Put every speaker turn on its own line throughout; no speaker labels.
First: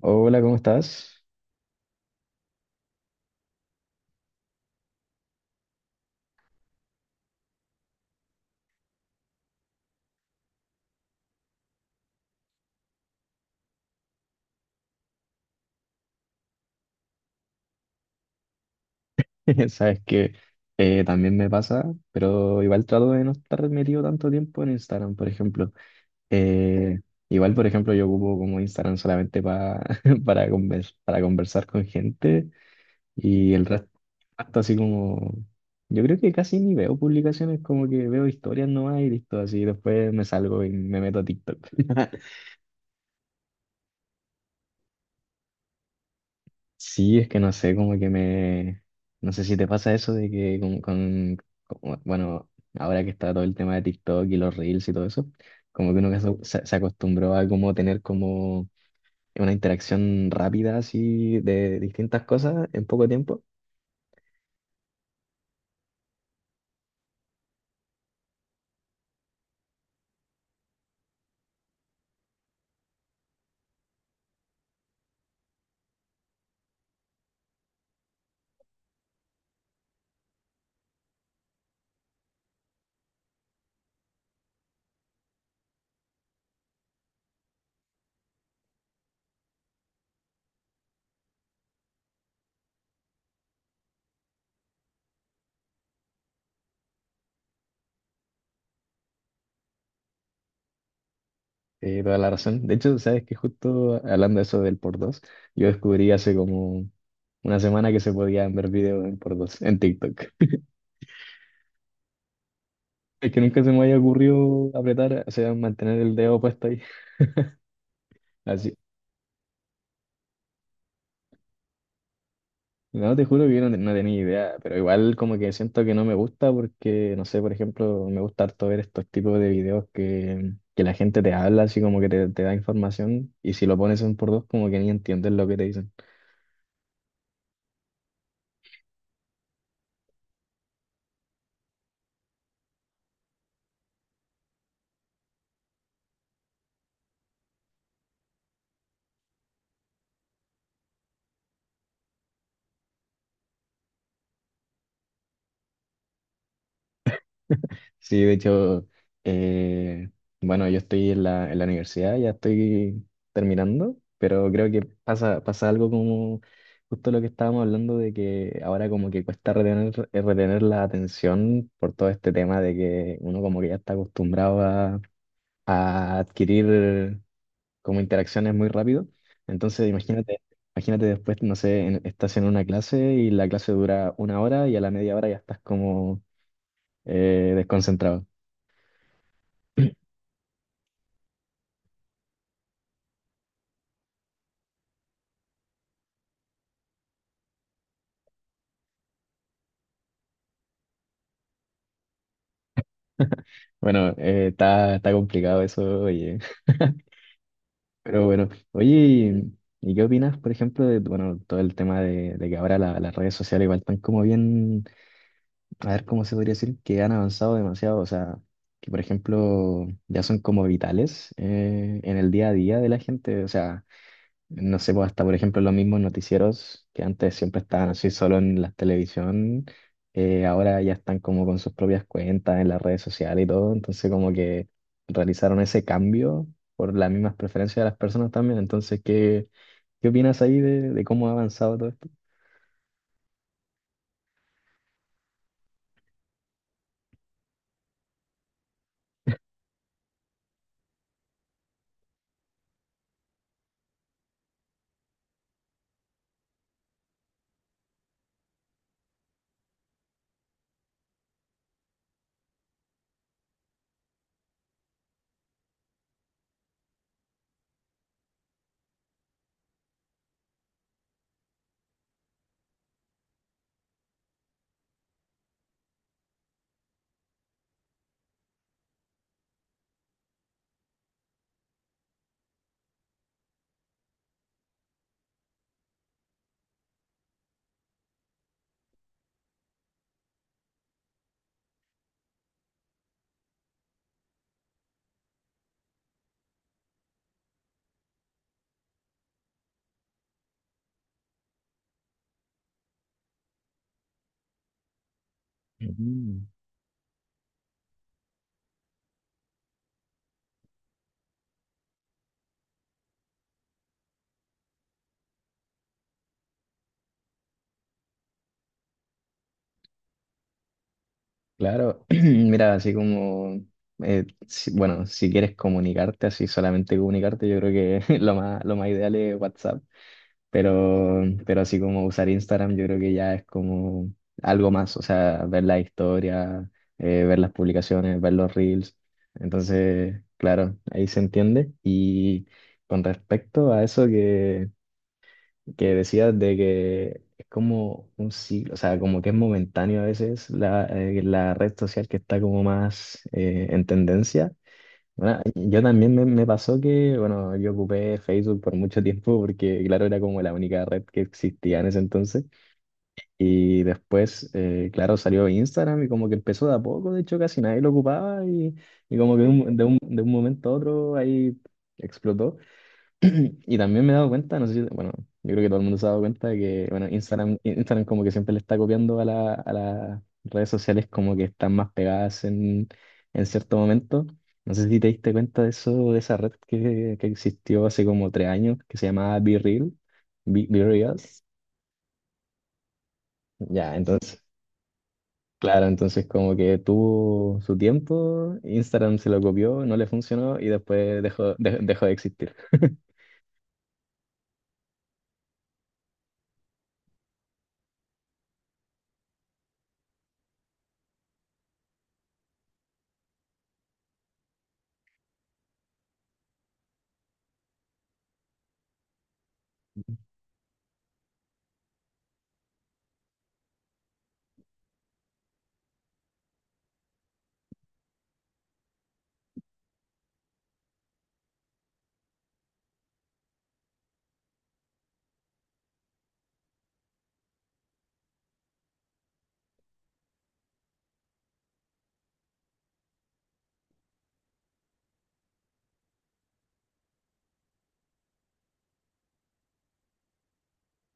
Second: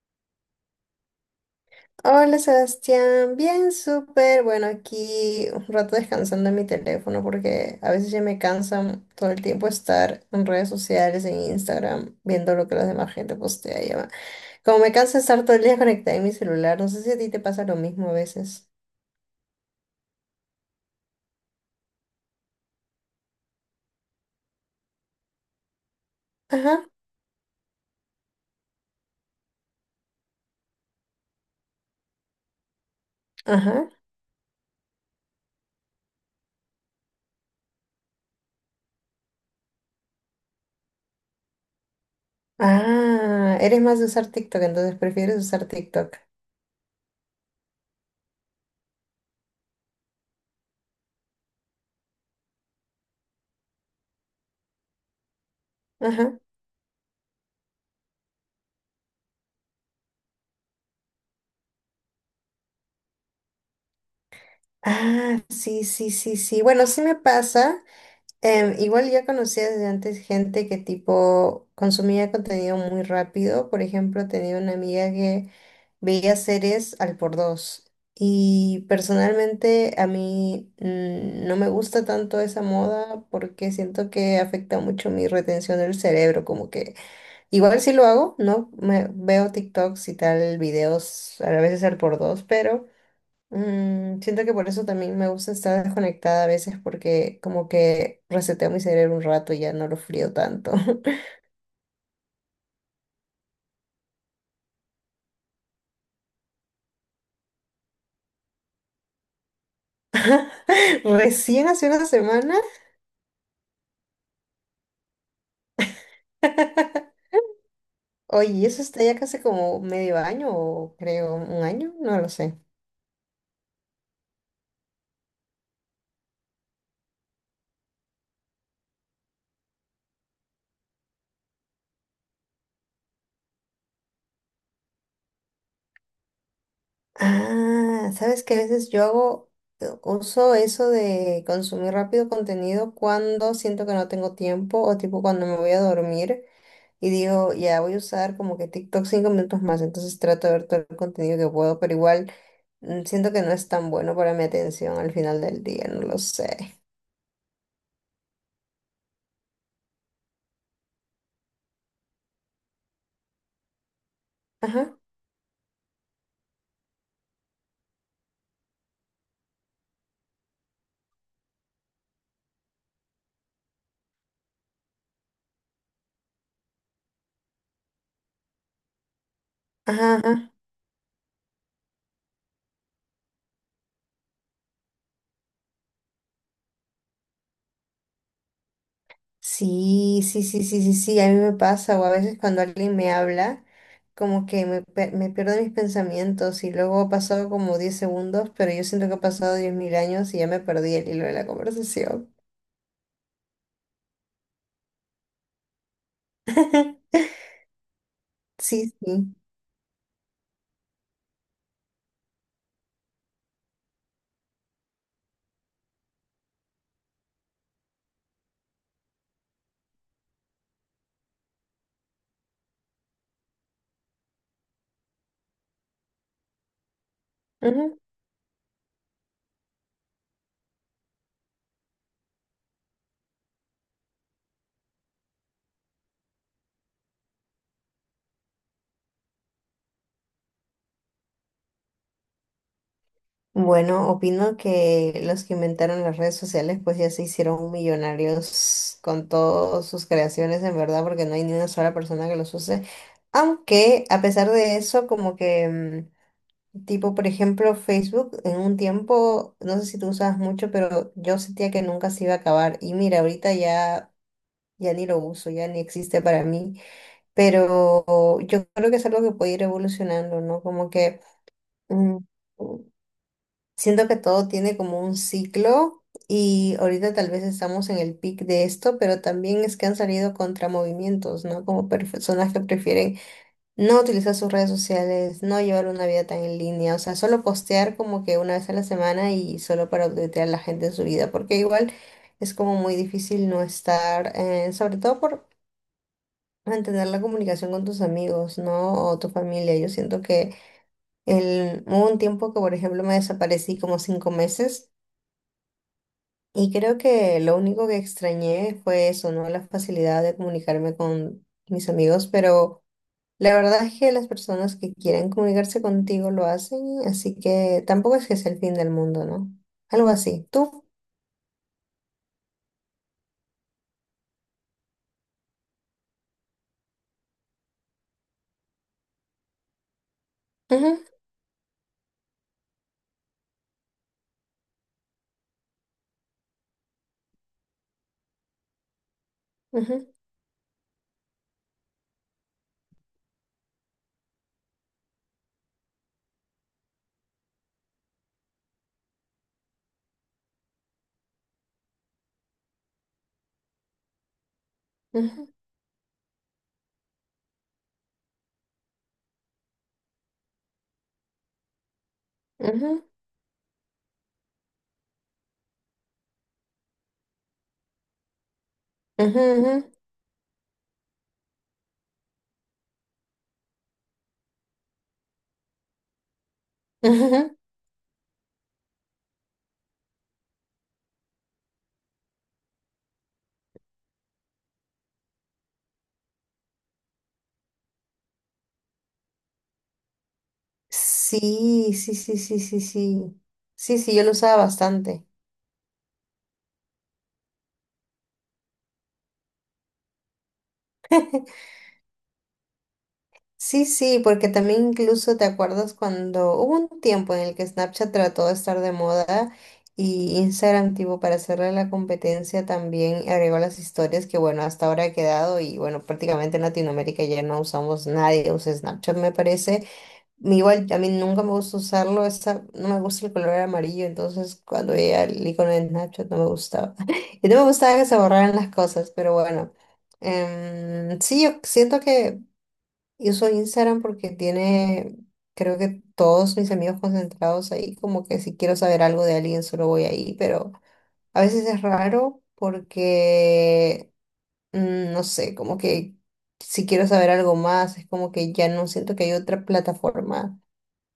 Hola, ¿cómo estás?
Hola Sebastián, bien, súper. Bueno, aquí un rato descansando en mi teléfono porque a veces ya me cansan todo el tiempo estar en redes sociales, en Instagram, viendo lo que la demás gente postea. Como me cansa estar todo el día conectada en mi celular, no sé si a ti te pasa lo mismo a veces.
Sabes que también me pasa, pero igual trato de no estar metido tanto tiempo en Instagram, por ejemplo.
Ajá,
Eh, Igual, por ejemplo, yo ocupo como Instagram solamente para, para conversar con gente y el resto,
ajá.
hasta así como, yo creo que casi ni veo publicaciones, como que veo historias nomás y listo, así después me salgo y me meto a TikTok.
Ah, eres más de usar TikTok, entonces prefieres usar TikTok.
Sí, es que no sé, como que me... No sé si te pasa eso de que Bueno, ahora que está todo el tema de TikTok y los reels y todo eso, como que uno que se,
Ajá.
se- se acostumbró a como tener como una interacción rápida así de distintas cosas en poco tiempo.
Ah, sí, sí, sí, sí. Bueno, sí me pasa. Igual ya conocía desde antes gente que tipo consumía contenido muy rápido. Por ejemplo, tenía una amiga que veía series al por dos. Y personalmente a mí no me gusta tanto esa moda porque siento que afecta mucho mi retención del cerebro. Como que igual sí lo hago, ¿no? Me, veo TikToks y tal, videos a veces al por dos, pero... Siento que por eso también me gusta estar desconectada a veces porque como que reseteo mi cerebro un rato y ya no lo frío tanto.
Toda la razón. De hecho, sabes que justo hablando de eso del por dos, yo descubrí hace como una semana que se podían ver videos en por dos en TikTok.
Recién hace una semana.
Es que nunca se me había ocurrido apretar, o sea, mantener el dedo puesto ahí.
Oye,
Así.
eso está ya casi como medio año o creo un año, no lo sé.
No, te juro que yo no tenía idea, pero igual como que siento que no me gusta porque, no sé, por ejemplo, me gusta harto ver estos tipos de videos que la gente te habla, así como que te da información y si lo pones en por dos como que ni entiendes lo que te dicen.
Ah, sabes que a veces yo hago, uso eso de consumir rápido contenido cuando siento que no tengo tiempo o tipo cuando me voy a dormir. Y digo, ya voy a usar como que TikTok 5 minutos más, entonces trato de ver todo el contenido que puedo, pero igual siento que no es tan bueno para mi atención al final del día, no lo sé.
Sí, de hecho, eh, bueno, yo estoy en la universidad, ya estoy terminando, pero creo que
Ajá,
pasa algo como justo lo que estábamos hablando de que ahora como que cuesta retener, retener la atención por todo este tema de que uno como que ya está acostumbrado a adquirir como interacciones muy rápido. Entonces,
ajá,
imagínate,
ajá.
imagínate después, no sé, estás en una clase y la clase dura una hora y a la media hora ya estás como desconcentrado.
Sí, sí, sí, sí, sí, sí, a mí me pasa, o a veces cuando alguien me habla, como que me, me pierdo mis pensamientos y luego ha pasado como 10 segundos, pero yo siento que ha pasado 10.000 años y ya me perdí el hilo de la conversación.
Bueno, está complicado eso, oye. Pero bueno, oye,
Sí, sí.
¿y qué opinas, por ejemplo, de bueno, todo el tema de que ahora las redes sociales igual están como bien, a ver cómo se podría decir, que han avanzado demasiado? O sea, que por ejemplo ya son como vitales en el día a día de la gente. O sea, no sé, pues hasta por ejemplo los mismos noticieros que antes siempre estaban así solo en la televisión, ahora ya están como con sus propias cuentas en las redes sociales y todo, entonces como que realizaron ese cambio por las mismas preferencias de las personas también, entonces ¿qué, qué opinas ahí de cómo ha avanzado todo esto?
Bueno, opino que los que inventaron las redes sociales pues ya se hicieron millonarios con todas sus creaciones en verdad porque no hay ni una sola persona que los use. Aunque a pesar de eso como que tipo por ejemplo Facebook en un tiempo no sé si tú usabas mucho, pero yo sentía que nunca se iba a acabar y mira ahorita ya ni lo uso, ya ni existe para mí, pero yo creo que es algo que puede ir evolucionando, ¿no? Como que mm, Siento que todo tiene como un ciclo y ahorita tal vez estamos en el pic de esto, pero también es que han salido contramovimientos, ¿no? Como personas que prefieren no utilizar sus redes sociales, no llevar una vida tan en línea, o sea, solo postear como que una vez a la semana y solo para updatear a la gente en su vida, porque igual es como muy difícil no estar, sobre todo por mantener la comunicación con tus amigos, ¿no? O tu familia. Yo siento que el, hubo un tiempo que, por ejemplo, me desaparecí como 5 meses.
Ujú.
Y creo que lo único que extrañé fue eso, ¿no? La facilidad de comunicarme con mis amigos, pero la verdad es que las personas que quieren comunicarse contigo lo hacen, así que tampoco es que sea el fin del mundo, ¿no? Algo así. ¿Tú?
Claro, mira, así como, bueno, si quieres comunicarte, así solamente comunicarte, yo creo que lo más ideal es WhatsApp.
Ujú,
Pero, pero así como usar Instagram, yo creo que ya es como algo más, o sea, ver la historia, ver las publicaciones, ver los reels.
ujú,
Entonces, claro, ahí se entiende. Y con respecto a eso que decías de que es como un ciclo, o sea, como que es momentáneo a veces la, la red social que está como más en tendencia. Bueno,
ujú,
yo también me pasó que, bueno, yo ocupé Facebook por mucho tiempo porque, claro, era como la única red que existía en ese entonces.
ujú,
Y después, claro, salió Instagram y como que empezó de a poco, de hecho, casi nadie lo ocupaba y como que de un,
ujú,
de un momento a otro ahí explotó. Y también me he dado cuenta, no sé si, bueno, yo creo que todo el mundo se ha dado cuenta de que, bueno,
ujú, ujú.
Instagram como que siempre le está copiando a la, a las redes sociales como que están más pegadas en cierto momento. No sé si te diste cuenta de eso, de esa red que existió hace como tres años, que se llamaba Be Reals.
Sí, sí, sí, sí, sí, sí.
Ya,
Sí, sí, yo lo
entonces,
usaba bastante.
claro, entonces como que tuvo su tiempo, Instagram se lo copió, no le funcionó y después dejó, de- dejó de existir.
Sí, sí, porque también incluso te acuerdas cuando hubo un tiempo en el que Snapchat trató de estar de moda y Instagram, tipo, para hacerle la competencia también agregó las historias que, bueno, hasta ahora ha quedado y, bueno, prácticamente en Latinoamérica ya no usamos, nadie usa Snapchat, me parece. Igual, a mí nunca me gusta usarlo, esa, no me gusta el color amarillo, entonces cuando veía el icono de Snapchat no me gustaba. Y no me gustaba que se borraran las cosas, pero bueno. Sí, yo siento que yo uso Instagram porque tiene, creo que todos mis amigos concentrados ahí, como que si quiero saber algo de alguien solo voy ahí, pero a veces es raro porque, no sé, como que si quiero saber algo más, es como que ya no siento que hay otra plataforma.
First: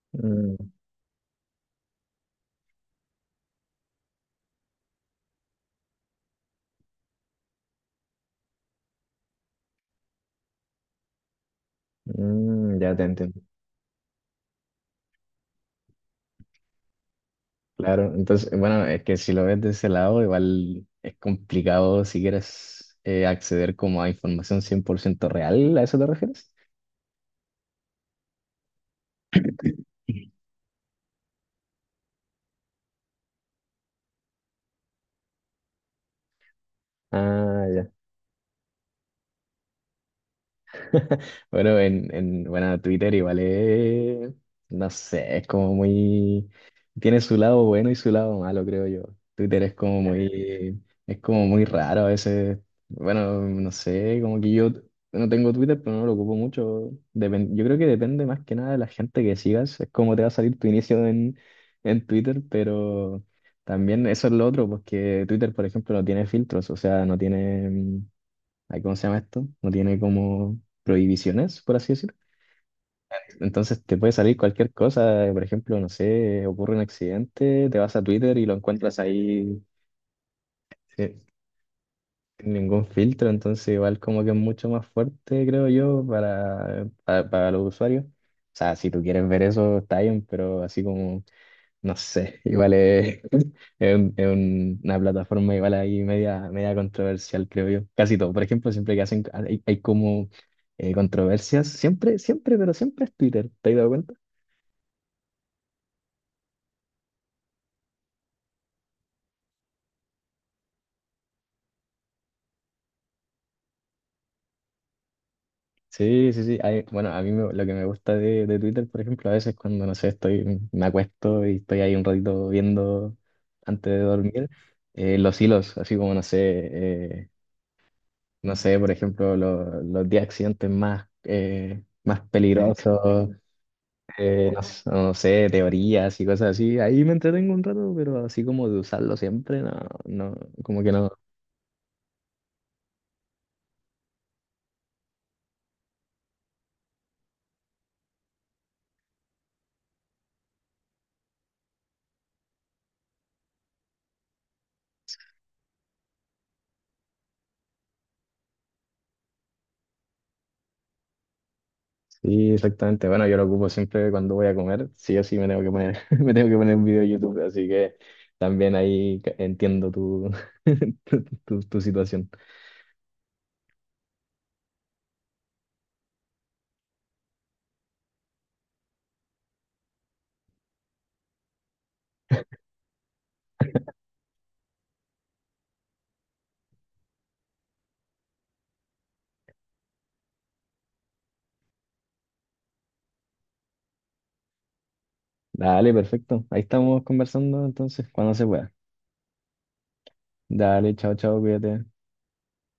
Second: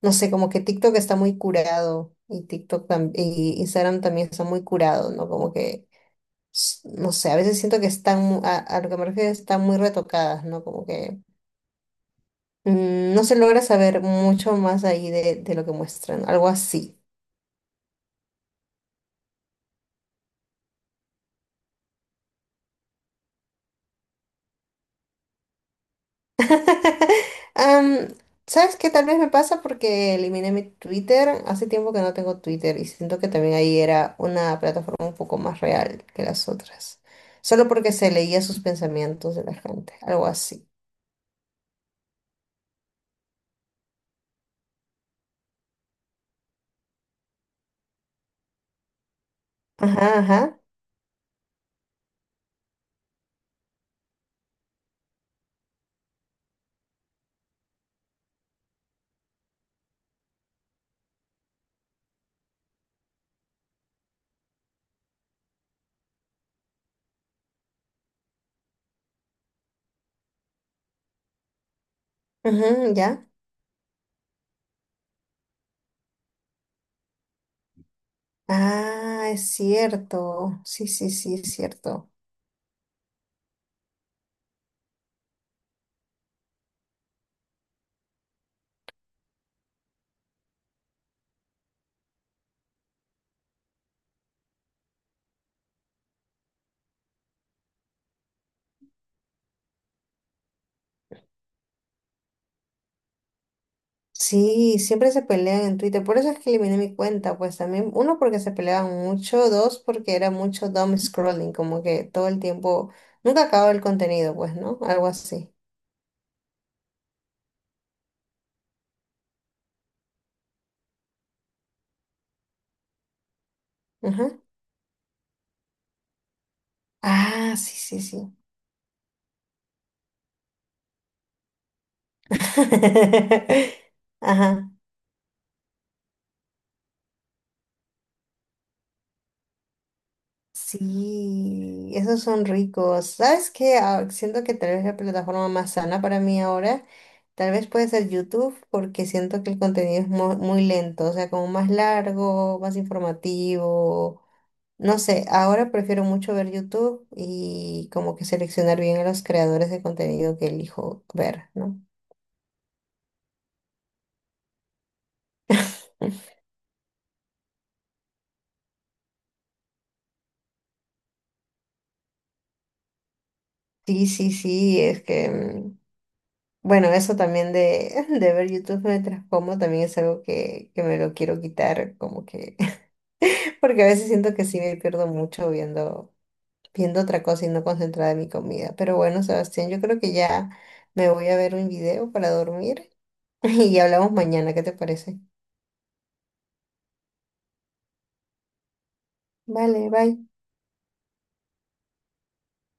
No sé, como
Mm,
que TikTok está muy curado y y Instagram también está muy curado, ¿no? Como que, no sé, a veces siento que están, a lo que me refiero, están muy retocadas, ¿no? Como que...
ya te
No se
entiendo.
logra saber mucho más ahí de lo que muestran, algo así.
Claro, entonces, bueno, es que si lo ves de ese lado, igual es complicado si quieres acceder como a información 100% real, ¿a eso te refieres?
Am, ¿sabes qué? Tal vez me pasa porque eliminé mi Twitter. Hace tiempo que no tengo Twitter y siento que también ahí era una plataforma un poco más real que las otras. Solo
Ah,
porque se leía sus pensamientos de la gente, algo así.
Bueno, en bueno, Twitter igual es, no sé, es como muy, tiene su lado bueno y su lado malo, creo yo. Twitter
Ajá, ajá.
es como muy raro a veces. Bueno, no sé, como que yo no tengo Twitter, pero no lo ocupo mucho. Yo creo que depende más que nada de la gente que sigas, es como te va a salir tu inicio en Twitter, pero también eso es lo otro, porque Twitter, por ejemplo, no tiene filtros, o sea, no tiene... ay, ¿cómo se llama esto? No tiene como prohibiciones, por así decir.
Ujú, ya.
Entonces te puede salir cualquier cosa, por ejemplo, no sé, ocurre un accidente, te vas a Twitter y lo encuentras
Ah, es
ahí
cierto. Sí, sí,
eh,
sí, es cierto.
sin ningún filtro, entonces igual como que es mucho más fuerte, creo yo, para los usuarios. O sea, si tú quieres ver eso, está bien, pero así como No sé, igual es, una plataforma igual ahí media controversial, creo yo. Casi todo. Por ejemplo, siempre que hacen, hay como controversias, siempre, siempre, pero siempre es Twitter, ¿te has dado cuenta?
Sí, siempre se pelean en Twitter. Por eso es que eliminé mi cuenta, pues también, uno, porque se peleaban mucho, dos, porque era mucho dumb scrolling, como que todo el tiempo, nunca acababa el contenido, pues, ¿no? Algo así.
Sí, sí, sí. Bueno, a mí lo que me gusta de Twitter, por ejemplo, a veces cuando, no sé, estoy, me acuesto y estoy ahí un ratito viendo antes de
Ajá.
dormir, los hilos, así como, no sé,
Ah, sí, sí, sí.
no sé, por ejemplo, los 10 accidentes más, más Sí. peligrosos no,
Ajá.
no sé, teorías y cosas así. Ahí me entretengo un rato, pero así como de usarlo siempre, no, no, como que no.
Sí, esos son ricos. ¿Sabes qué? Ah, siento que tal vez la plataforma más sana para mí ahora, tal vez puede ser YouTube, porque siento que el contenido es muy lento, o sea, como más largo, más informativo. No sé, ahora prefiero mucho ver YouTube y como que seleccionar bien a los creadores de contenido que elijo ver, ¿no?
Sí, exactamente. Bueno, yo lo ocupo siempre cuando voy a comer. Sí o sí me tengo que poner, me tengo que poner un video de YouTube, así que también ahí entiendo tu, tu situación.
Sí, sí, sí, es que, bueno, eso también de, de ver YouTube mientras como también es algo que me lo quiero quitar, como que, porque a veces siento que sí me pierdo mucho viendo, viendo otra cosa y no concentrada en mi comida. Pero bueno, Sebastián, yo creo que ya me voy a ver un video para dormir y hablamos mañana, ¿qué te parece?
Dale, perfecto. Ahí estamos conversando entonces, cuando se pueda.
Vale, bye.
Dale, chao, chao, cuídate.